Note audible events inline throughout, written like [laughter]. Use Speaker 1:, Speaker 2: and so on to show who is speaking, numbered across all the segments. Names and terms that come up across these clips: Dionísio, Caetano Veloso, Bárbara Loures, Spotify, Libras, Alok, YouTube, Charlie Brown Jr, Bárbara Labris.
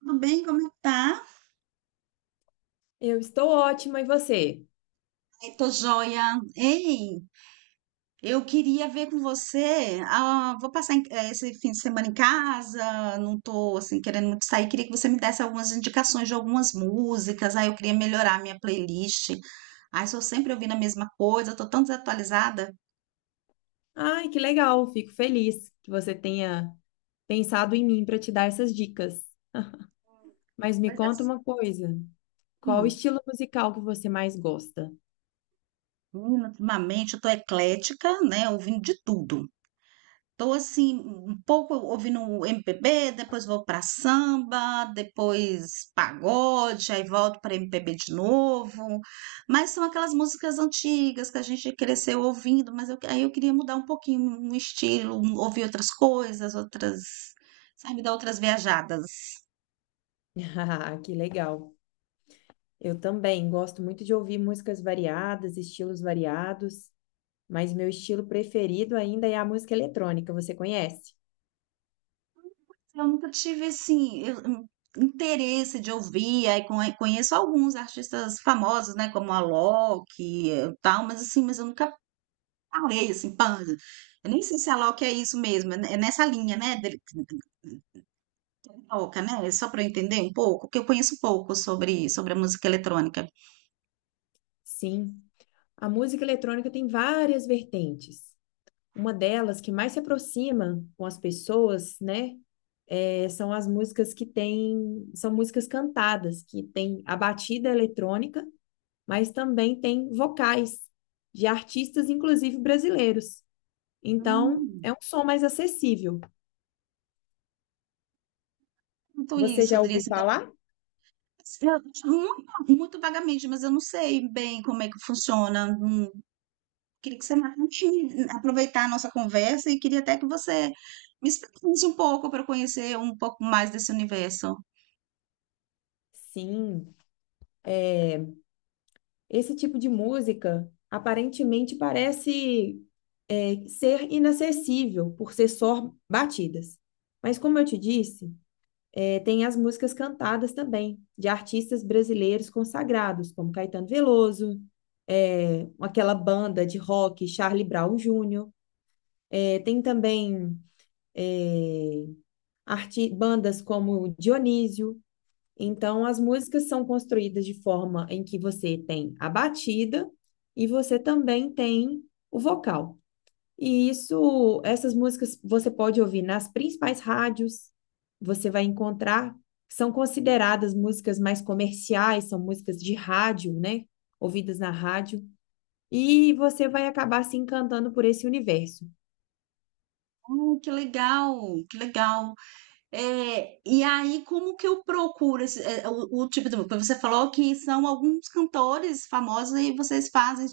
Speaker 1: Tudo bem? Como é que tá?
Speaker 2: Eu estou ótima, e você?
Speaker 1: Ai, tô joia. Ei, eu queria ver com você. Ah, vou passar esse fim de semana em casa, não tô assim querendo muito sair. Queria que você me desse algumas indicações de algumas músicas. Aí eu queria melhorar a minha playlist. Ai, sou sempre ouvindo a mesma coisa, tô tão desatualizada.
Speaker 2: Ai, que legal, fico feliz que você tenha pensado em mim para te dar essas dicas. Mas me
Speaker 1: Pois é.
Speaker 2: conta uma coisa, qual o
Speaker 1: Hum,
Speaker 2: estilo musical que você mais gosta?
Speaker 1: Menina, ultimamente eu tô eclética, né? Ouvindo de tudo. Tô assim, um pouco ouvindo um MPB, depois vou pra samba, depois pagode, aí volto pra MPB de novo. Mas são aquelas músicas antigas que a gente cresceu ouvindo, mas eu queria mudar um pouquinho um estilo, ouvir outras coisas, outras, sabe, dar outras viajadas.
Speaker 2: [laughs] Ah, que legal. Eu também gosto muito de ouvir músicas variadas, estilos variados, mas meu estilo preferido ainda é a música eletrônica, você conhece?
Speaker 1: Eu nunca tive assim, um interesse de ouvir, aí conheço alguns artistas famosos, né, como a Alok e tal, mas assim, mas eu nunca falei assim, panda. Eu nem sei se a Loki é isso mesmo, é nessa linha, né? Toca, né? Só para eu entender um pouco, porque eu conheço pouco sobre a música eletrônica.
Speaker 2: Sim, a música eletrônica tem várias vertentes. Uma delas que mais se aproxima com as pessoas, né? São as músicas que são músicas cantadas, que tem a batida eletrônica, mas também tem vocais de artistas, inclusive brasileiros. Então, é
Speaker 1: Hum,
Speaker 2: um som mais acessível.
Speaker 1: Muito
Speaker 2: Você
Speaker 1: isso,
Speaker 2: já
Speaker 1: Adri,
Speaker 2: ouviu
Speaker 1: assim,
Speaker 2: falar?
Speaker 1: eu- muito, muito vagamente, mas eu não sei bem como é que funciona. Queria que você me- Aproveitar a nossa conversa e queria até que você me explicasse um pouco para eu conhecer um pouco mais desse universo.
Speaker 2: Sim. Esse tipo de música aparentemente parece ser inacessível por ser só batidas. Mas, como eu te disse, É, tem as músicas cantadas também, de artistas brasileiros consagrados, como Caetano Veloso, aquela banda de rock, Charlie Brown Jr. Tem também é, bandas como Dionísio. Então, as músicas são construídas de forma em que você tem a batida e você também tem o vocal. E isso, essas músicas você pode ouvir nas principais rádios, você vai encontrar, são consideradas músicas mais comerciais, são músicas de rádio, né? Ouvidas na rádio, e você vai acabar se encantando por esse universo.
Speaker 1: Oh, que legal, que legal. É, e aí, como que eu procuro o tipo de. Você falou que são alguns cantores famosos e vocês fazem.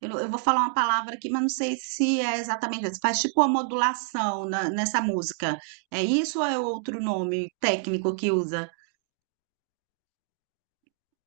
Speaker 1: Eu vou falar uma palavra aqui, mas não sei se é exatamente essa. Faz tipo uma modulação nessa música. É isso ou é outro nome técnico que usa?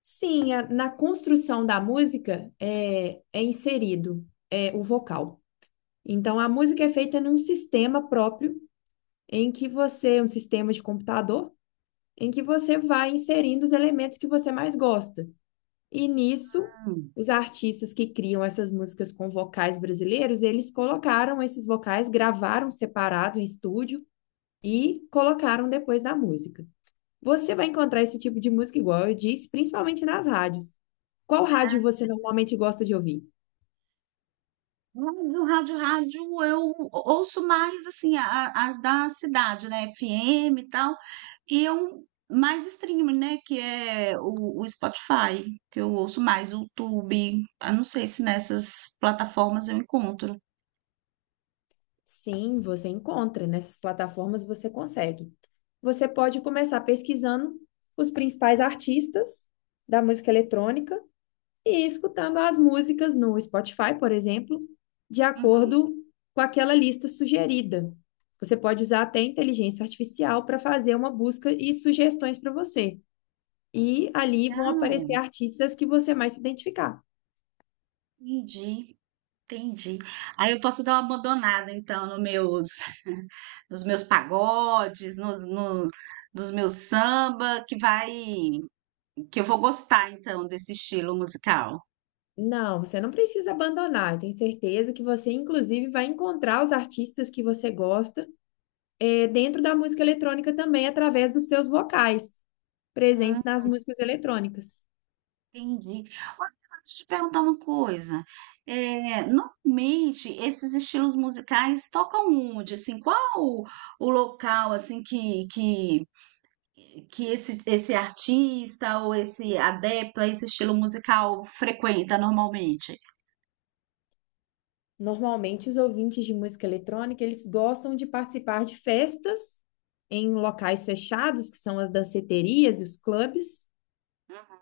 Speaker 2: Sim, na construção da música é inserido o vocal. Então, a música é feita num sistema próprio, em que você, um sistema de computador, em que você vai inserindo os elementos que você mais gosta. E nisso,
Speaker 1: Hum.
Speaker 2: os artistas que criam essas músicas com vocais brasileiros, eles colocaram esses vocais, gravaram separado em estúdio e colocaram depois da música. Você vai encontrar esse tipo de música, igual eu disse, principalmente nas rádios. Qual rádio você normalmente gosta de ouvir?
Speaker 1: Rádio, eu ouço mais assim as da cidade, né? FM e tal, e eu mais streaming, né? Que é o Spotify, que eu ouço mais, o YouTube. Eu não sei se nessas plataformas eu encontro.
Speaker 2: Sim, você encontra, nessas plataformas você consegue. Você pode começar pesquisando os principais artistas da música eletrônica e escutando as músicas no Spotify, por exemplo, de
Speaker 1: Uhum.
Speaker 2: acordo com aquela lista sugerida. Você pode usar até inteligência artificial para fazer uma busca e sugestões para você. E ali vão aparecer
Speaker 1: Não,
Speaker 2: artistas que você mais se identificar.
Speaker 1: entendi, entendi. Aí eu posso dar uma abandonada, então, nos meus, [laughs] nos meus pagodes, nos, no, nos meus samba, que eu vou gostar, então, desse estilo musical.
Speaker 2: Não, você não precisa abandonar. Eu tenho certeza que você, inclusive, vai encontrar os artistas que você gosta dentro da música eletrônica também, através dos seus vocais presentes nas músicas eletrônicas.
Speaker 1: Entendi. Olha, deixa eu te perguntar uma coisa. Eh, normalmente esses estilos musicais tocam onde? Assim, o local assim que esse artista ou esse adepto a esse estilo musical frequenta normalmente?
Speaker 2: Normalmente, os ouvintes de música eletrônica, eles gostam de participar de festas em locais fechados, que são as danceterias e os clubes,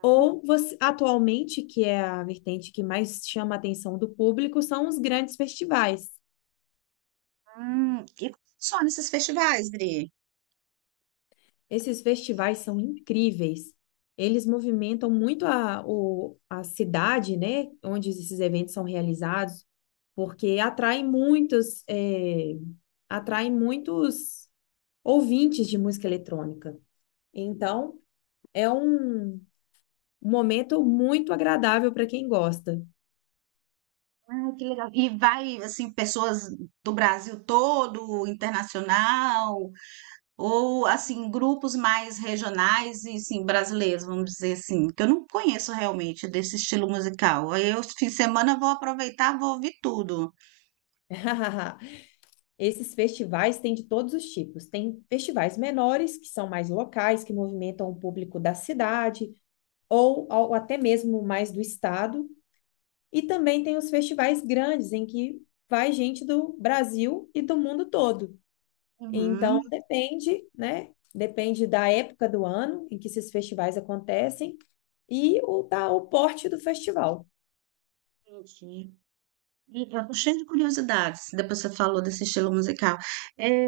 Speaker 2: ou atualmente, que é a vertente que mais chama a atenção do público, são os grandes festivais.
Speaker 1: E só nesses festivais, Dri?
Speaker 2: Esses festivais são incríveis. Eles movimentam muito a cidade, né, onde esses eventos são realizados, porque atraem muitos, atraem muitos ouvintes de música eletrônica. Então, é um momento muito agradável para quem gosta.
Speaker 1: Ah, que legal. E vai assim pessoas do Brasil todo, internacional? Ou, assim, grupos mais regionais e, assim, brasileiros, vamos dizer assim, que eu não conheço realmente desse estilo musical. Aí eu, fim de semana, vou aproveitar, vou ouvir tudo.
Speaker 2: [laughs] Esses festivais têm de todos os tipos. Tem festivais menores, que são mais locais, que movimentam o público da cidade ou até mesmo mais do estado. E também tem os festivais grandes, em que vai gente do Brasil e do mundo todo. Então,
Speaker 1: Uhum.
Speaker 2: depende, né? Depende da época do ano em que esses festivais acontecem e o porte do festival.
Speaker 1: Entendi. E eu tô cheia de curiosidades, depois você falou desse estilo musical. É,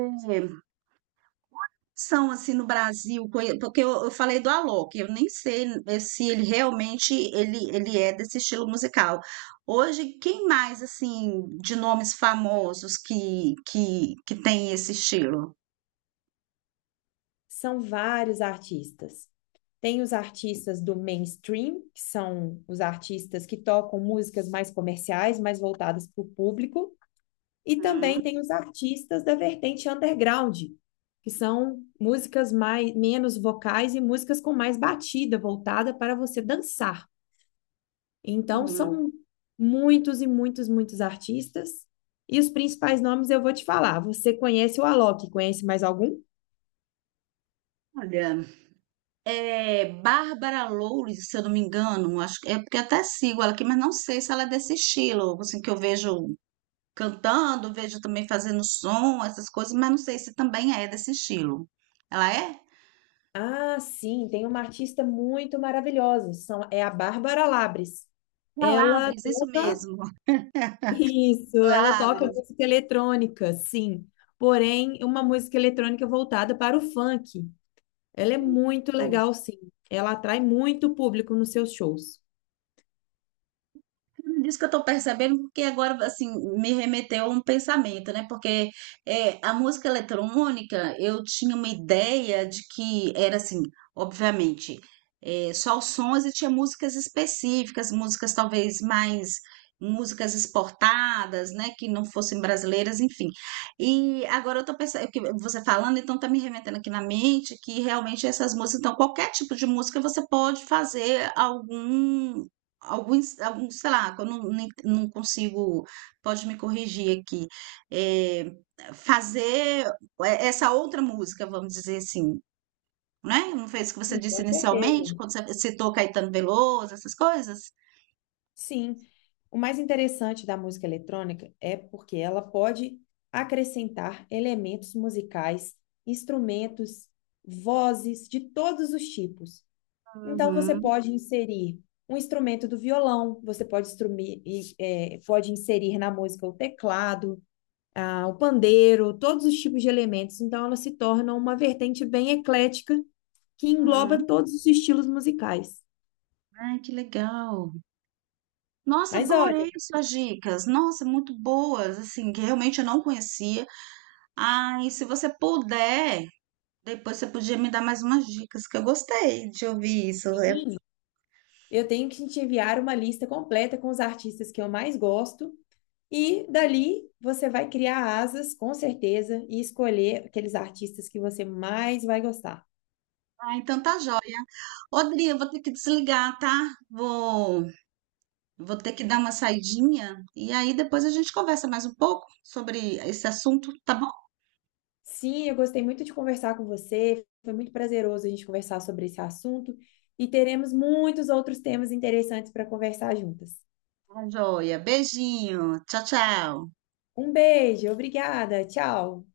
Speaker 1: são assim no Brasil, porque eu falei do Alok, eu nem sei se ele realmente ele é desse estilo musical. Hoje, quem mais assim de nomes famosos que tem esse estilo?
Speaker 2: São vários artistas. Tem os artistas do mainstream, que são os artistas que tocam músicas mais comerciais, mais voltadas para o público, e
Speaker 1: Hum,
Speaker 2: também tem os artistas da vertente underground, que são músicas mais menos vocais e músicas com mais batida, voltada para você dançar. Então
Speaker 1: uhum.
Speaker 2: são muitos e muitos artistas. E os principais nomes eu vou te falar. Você conhece o Alok? Conhece mais algum?
Speaker 1: Olha, é Bárbara Loures, se eu não me engano, acho que é porque eu até sigo ela aqui, mas não sei se ela é desse estilo, assim que eu vejo cantando, vejo também fazendo som, essas coisas, mas não sei se também é desse estilo. Ela é?
Speaker 2: Ah, sim, tem uma artista muito maravilhosa, é a Bárbara Labris. Ela
Speaker 1: Palavras, isso
Speaker 2: toca
Speaker 1: mesmo.
Speaker 2: [laughs]
Speaker 1: [laughs]
Speaker 2: isso, ela toca
Speaker 1: Palavras.
Speaker 2: música eletrônica, sim. Porém, uma música eletrônica voltada para o funk. Ela é muito legal, sim. Ela atrai muito público nos seus shows.
Speaker 1: Disso que eu tô percebendo, porque agora, assim, me remeteu a um pensamento, né? Porque é, a música eletrônica, eu tinha uma ideia de que era, assim, obviamente, é, só os sons e tinha músicas específicas, músicas talvez mais, músicas exportadas, né? Que não fossem brasileiras, enfim. E agora eu tô pensando, que você falando, então tá me remetendo aqui na mente que realmente essas músicas, então qualquer tipo de música você pode fazer algum. Alguns, sei lá, que eu não consigo, pode me corrigir aqui, eh, fazer eh, essa outra música, vamos dizer assim, né? Não foi isso que você
Speaker 2: Sim,
Speaker 1: disse
Speaker 2: com certeza.
Speaker 1: inicialmente, quando você citou Caetano Veloso, essas coisas?
Speaker 2: Sim, o mais interessante da música eletrônica é porque ela pode acrescentar elementos musicais, instrumentos, vozes de todos os tipos. Então, você
Speaker 1: Uhum,
Speaker 2: pode inserir um instrumento do violão, você pode, pode inserir na música o teclado, ah, o pandeiro, todos os tipos de elementos. Então, ela se torna uma vertente bem eclética que engloba
Speaker 1: uhum.
Speaker 2: todos os estilos musicais.
Speaker 1: Ai, que legal. Nossa,
Speaker 2: Mas olha,
Speaker 1: adorei suas dicas. Nossa, muito boas, assim, que realmente eu não conhecia. Ai, se você puder, depois você podia me dar mais umas dicas, que eu gostei de ouvir isso. É-
Speaker 2: eu tenho que te enviar uma lista completa com os artistas que eu mais gosto, e dali você vai criar asas, com certeza, e escolher aqueles artistas que você mais vai gostar.
Speaker 1: Ah, então tá joia. Odri, eu vou ter que desligar, tá? Vou, vou ter que dar uma saidinha e aí depois a gente conversa mais um pouco sobre esse assunto, tá bom?
Speaker 2: Sim, eu gostei muito de conversar com você. Foi muito prazeroso a gente conversar sobre esse assunto e teremos muitos outros temas interessantes para conversar juntas.
Speaker 1: Tá joia, beijinho, tchau, tchau.
Speaker 2: Um beijo, obrigada, tchau.